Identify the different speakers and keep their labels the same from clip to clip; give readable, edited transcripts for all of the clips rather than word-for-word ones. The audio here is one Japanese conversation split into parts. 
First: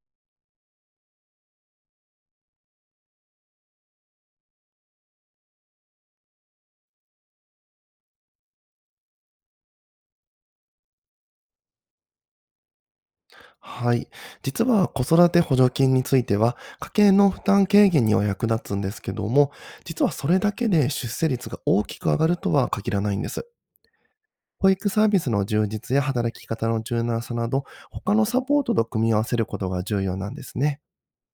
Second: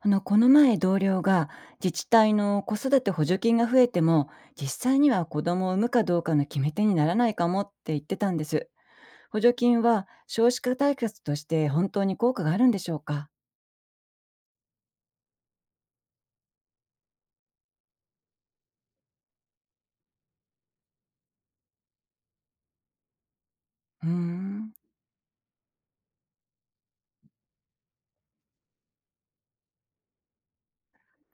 Speaker 1: この前同僚が自治体の子育て補助金が増えても実際には子供を産むかどうかの決め手にならないかもって言ってたんです。補助金は少子化対策として本当に効果があるんでしょうか？
Speaker 2: はい。実は子育て補助金については、家計の負担軽減には役立つんですけども、実はそれだけで出生率が大きく上がるとは限らないんです。
Speaker 1: うー
Speaker 2: 保
Speaker 1: ん。
Speaker 2: 育サービスの充実や働き方の柔軟さなど、他のサポートと組み合わせることが重要なんですね。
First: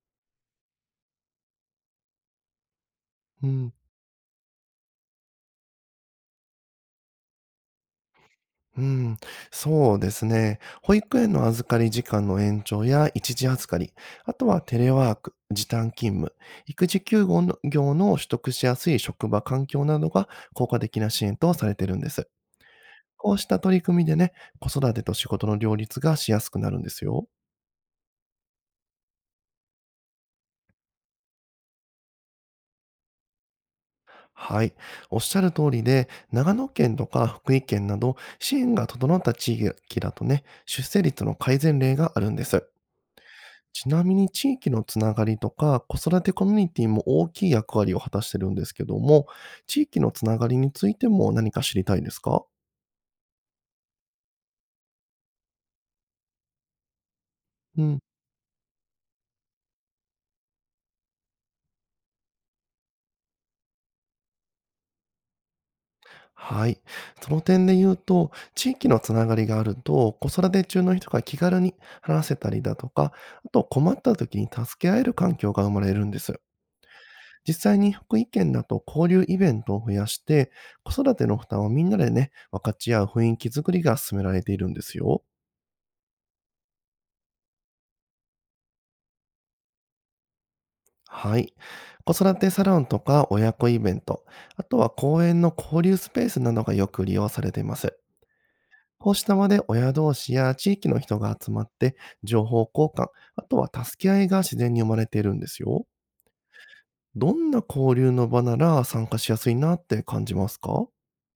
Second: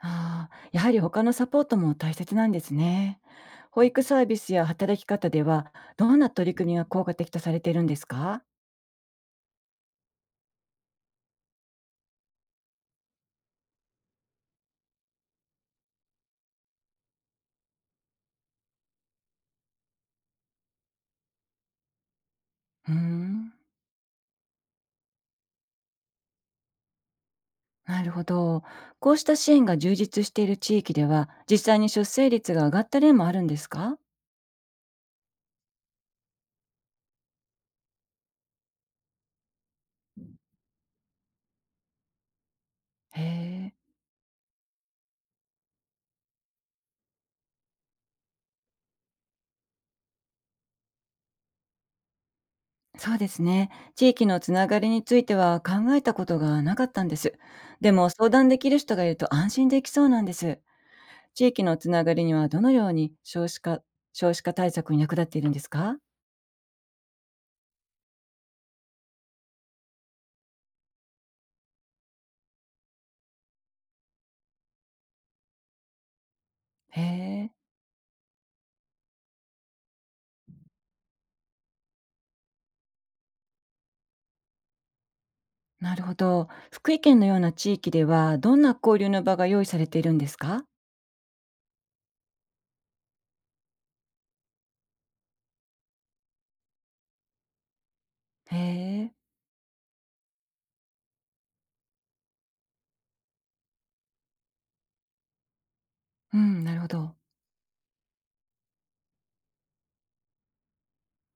Speaker 1: ああ、やはり他のサポートも大切なんですね。
Speaker 2: うん。
Speaker 1: 保育サービスや働き方ではどんな取り組みが効果的とされているんですか？
Speaker 2: うん、そうですね。保育園の預かり時間の延長や一時預かり、あとはテレワーク、時短勤務、育児休業の取得しやすい職場環境などが効果的な支援とされているんです。
Speaker 1: うー
Speaker 2: こうし
Speaker 1: ん。
Speaker 2: た取り組みでね、子育てと仕事の両立がしやすくなるんですよ。
Speaker 1: なるほど。こうした支援が充実している地域では実際に出生率が上がった例もあるんですか？
Speaker 2: はい。おっしゃる通りで、長野県とか福井県など支援が整った地域だとね、出生率の改善例があるんです。
Speaker 1: へえ、
Speaker 2: ちなみに地域のつながりとか、子育てコミュニティも大きい役割を果たしてるんですけども、地域のつながりについても何か知りたいですか？
Speaker 1: そうですね。地域のつながりについては考えたことがなかったんです。
Speaker 2: う
Speaker 1: で
Speaker 2: ん。
Speaker 1: も相談できる人がいると安心できそうなんです。地域のつながりにはどのように少子化、少子化対策に役立っているんですか？
Speaker 2: はい。その点で言うと、地域のつながりがあると、子育て中の人が気軽に話せたりだとか、あと困った時に助け合える環境が生まれるんですよ。
Speaker 1: へえ、
Speaker 2: 実際に福井県だと交流イベントを増やして、子育ての負担をみんなでね、分かち合う雰囲気づくりが進められているんですよ。
Speaker 1: なるほど。福井県のような地域ではどんな交流の場が用意されているんですか？
Speaker 2: はい。子育てサロンとか親子イベント、あとは公園の交流スペースなどがよく利用されています。
Speaker 1: へ
Speaker 2: こ
Speaker 1: え、
Speaker 2: うした場で親同士や地域の人が集まって、情報交換、あとは助け合いが自然に生まれているんですよ。
Speaker 1: うん、なるほど。
Speaker 2: どんな交流の場なら参加しやすいなって感じますか？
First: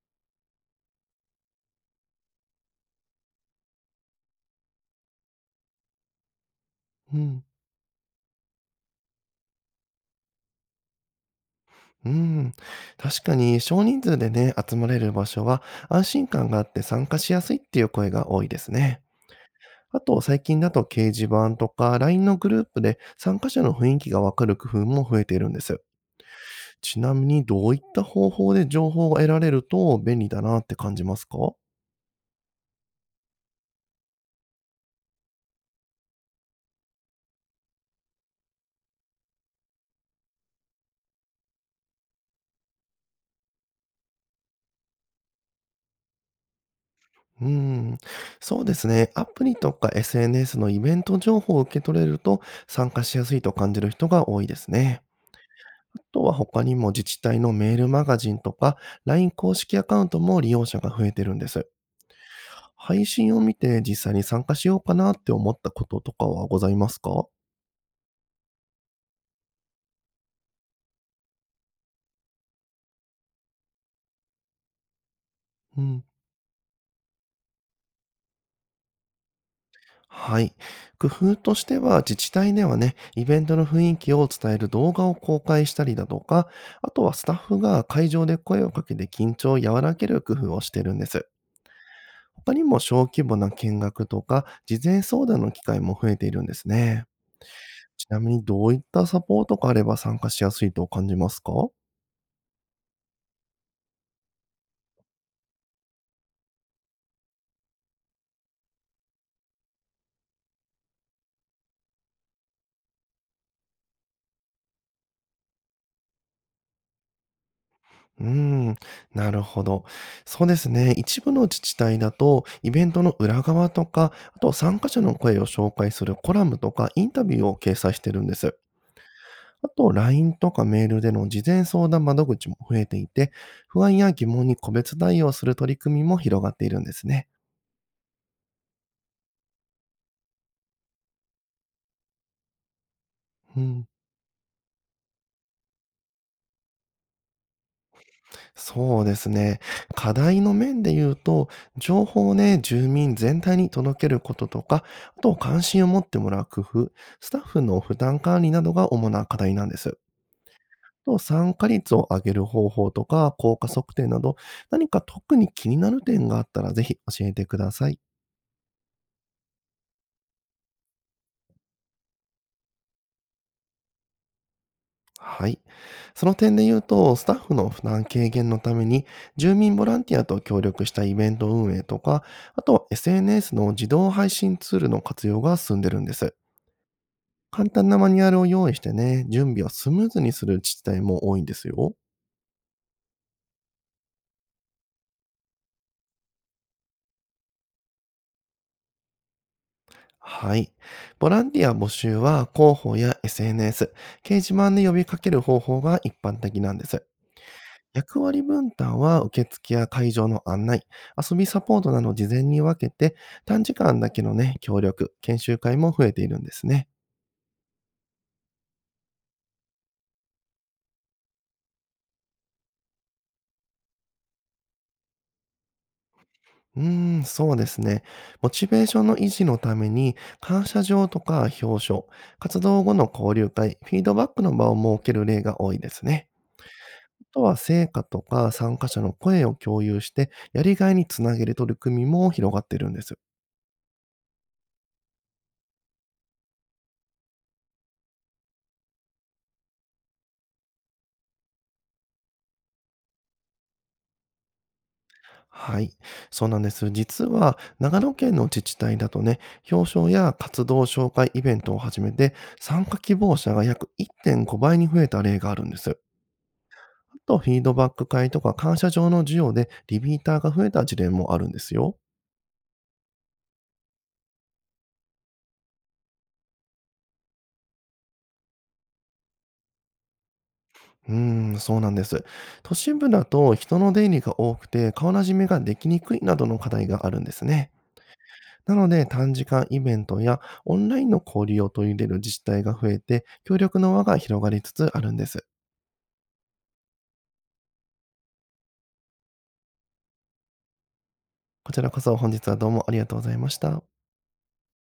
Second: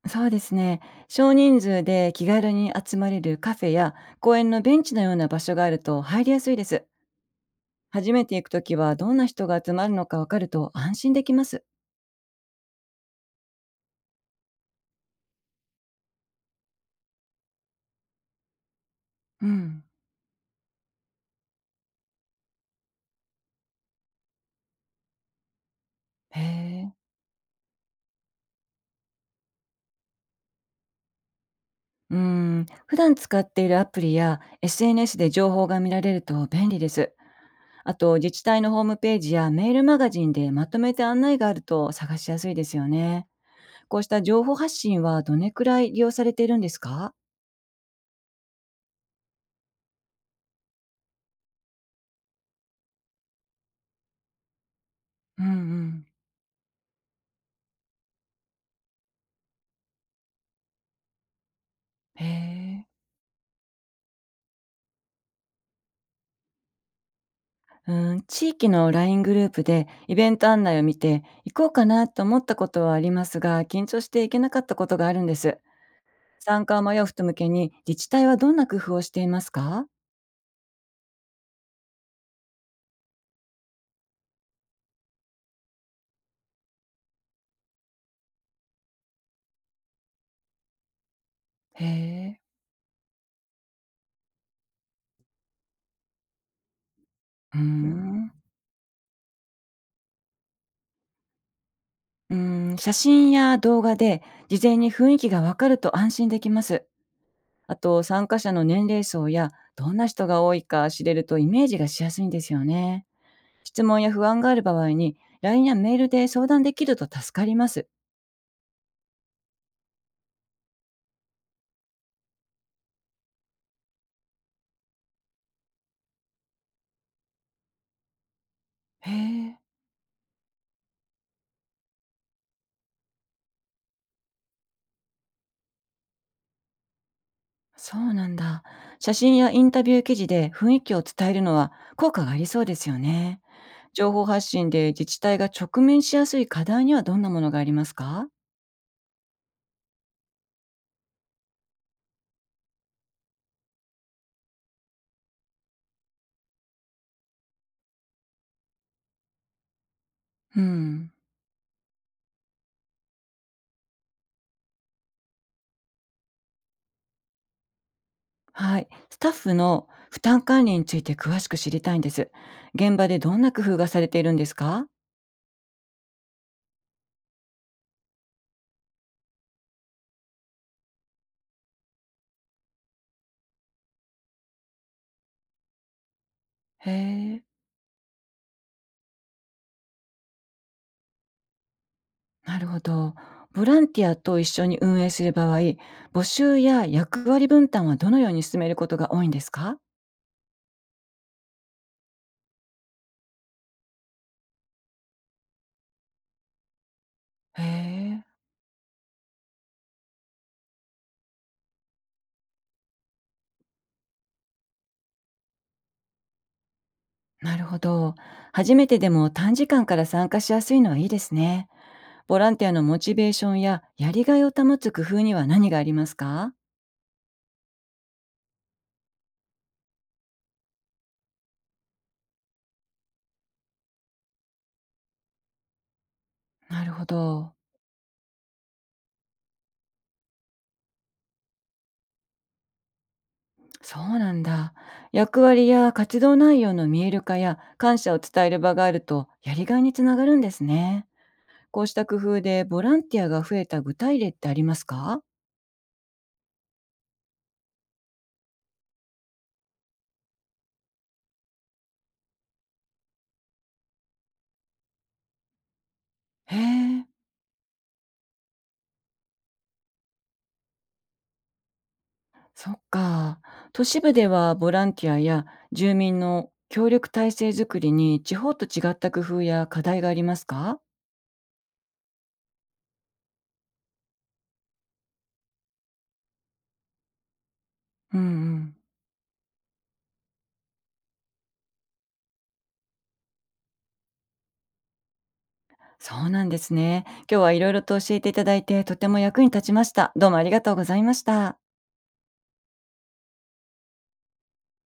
Speaker 1: そうですね。少人数で気軽に集まれるカフェや公園のベンチのような場所があると入りやすいです。
Speaker 2: うん。
Speaker 1: 初めて行くときはどんな人が集まるのかわかると安心できます。
Speaker 2: うん。確かに少人数でね、集まれる場所は安心感があって参加しやすいっていう声が多いですね。
Speaker 1: うん。
Speaker 2: あと、最近だと掲示板とか LINE のグループで参加者の雰囲気がわかる工夫も増えているんです。
Speaker 1: へえ。
Speaker 2: ちなみに、どういった方法で情報が得られると便利だなって感じますか？う
Speaker 1: うん。普段使っているアプリや SNS で情報が見られると便利です。あと、自治体のホームページやメールマガジンでまとめて案内があると探しやすいですよね。こうした情報発信はどれくらい利用されているんですか？
Speaker 2: ーん、そうですね。アプリとか SNS のイベント情報を受け取れると参加しやすいと感じる人が多いですね。
Speaker 1: うんう
Speaker 2: あ
Speaker 1: ん。
Speaker 2: とは他にも自治体のメールマガジンとか LINE 公式アカウントも利用者が増えてるんです。
Speaker 1: へえ。
Speaker 2: 配信を見て実際に参加しようかなって思ったこととかはございますか？
Speaker 1: うん、地域の LINE グループでイベント案内を見て行こうかなと思ったことはありますが緊張して行けなかったことがあるんです。
Speaker 2: うん、
Speaker 1: 参加を迷う人向けに、自治体はどんな工夫をしていますか？
Speaker 2: はい。工夫としては、自治体ではね、イベントの雰囲気を伝える動画を公開したりだとか、あとはスタッフが会場で声をかけて緊張を和らげる工夫をしてるんです。
Speaker 1: へえ、
Speaker 2: 他にも小規模な見学とか、事前相談の機会も増えているんですね。
Speaker 1: ーうー
Speaker 2: ちな
Speaker 1: ん。
Speaker 2: みにどういったサポートがあれば参加しやすいと感じますか？
Speaker 1: うーん、写真や動画で事前に雰囲気がわかると安心できます。あと、参加者の年齢層やどんな人が多いか知れるとイメージがしやすいんですよね。質問や不安がある場合に、LINE やメールで相談できると助かります。
Speaker 2: うーん、なるほど。そうですね。一部の自治体だと、イベントの裏側とか、あと参加者の声を紹介するコラムとか、インタビューを掲載してるんです。
Speaker 1: へえ、
Speaker 2: あと、LINE とかメールでの事前相談窓口も増えていて、不安や疑問に個別対応する取り組みも広がっているんですね。
Speaker 1: そうなんだ。写真やインタビュー記事で雰囲気を伝えるのは効果がありそうですよね。
Speaker 2: うん、
Speaker 1: 情報発信で自治体が直面しやすい課題にはどんなものがありますか？
Speaker 2: そうですね。課題の面で言うと、情報をね、住民全体に届けることとか、あと関心を持ってもらう工夫、スタッフの負担管理などが主な課題なんです。
Speaker 1: うん。
Speaker 2: と参加率を上げる方法とか、効果測定など、何か特に気になる点があったらぜひ教えてください。
Speaker 1: はい。スタッフの負担管理について詳しく知りたいんです。現場でどんな工夫がされているんですか？
Speaker 2: はい。その点で言うと、スタッフの負担軽減のために、住民ボランティアと協力したイベント運営とか、あとは SNS の自動配信ツールの活用が進んでるんです。
Speaker 1: へえ。
Speaker 2: 簡単なマニュアルを用意してね、準備をスムーズにする自治体も多いんですよ。
Speaker 1: なるほど。ボランティアと一緒に運営する場合、募集や役割分担はどのように進めることが多いんですか？
Speaker 2: はい。ボランティア募集は広報や SNS、掲示板で呼びかける方法が一般的なんです。
Speaker 1: へ
Speaker 2: 役
Speaker 1: え。
Speaker 2: 割分担は受付や会場の案内、遊びサポートなどを事前に分けて、短時間だけのね、協力、研修会も増えているんですね。
Speaker 1: なるほど。初めてでも短時間から参加しやすいのはいいですね。ボランティアのモチベーションややりがいを保つ工夫には何がありますか？
Speaker 2: うーん、そうですね。モチベーションの維持のために、感謝状とか表彰、活動後の交流会、フィードバックの場を設ける例が多いですね。
Speaker 1: なるほ
Speaker 2: あと
Speaker 1: ど。
Speaker 2: は成果とか参加者の声を共有して、やりがいにつなげる取り組みも広がってるんです。
Speaker 1: そうなんだ。役割や活動内容の見える化や感謝を伝える場があるとやりがいにつながるんですね。こうした工夫でボランティアが増えた具体例ってありますか？
Speaker 2: はい、そうなんです。実は、長野県の自治体だとね、表彰や活動紹介イベントを始めて、参加希望者が約1.5倍に増えた例があるんです。あ
Speaker 1: へえ、
Speaker 2: と、フィードバック会とか感謝状の授与でリピーターが増えた事例もあるんですよ。
Speaker 1: そっか。都市部ではボランティアや住民の協力体制づくりに地方と違った工夫や課題がありますか？
Speaker 2: うーん、そうなんです。都心部だと人の出入りが多くて顔なじみができにくいなどの課題があるんですね。
Speaker 1: うんう
Speaker 2: な
Speaker 1: ん。
Speaker 2: ので短時間イベントやオンラインの交流を取り入れる自治体が増えて協力の輪が広がりつつあるんです。
Speaker 1: そうなんですね。今日はいろいろと教えていただいて、とても役に立ちました。どうもありがとうございました。
Speaker 2: こちらこそ本日はどうもありがとうございました。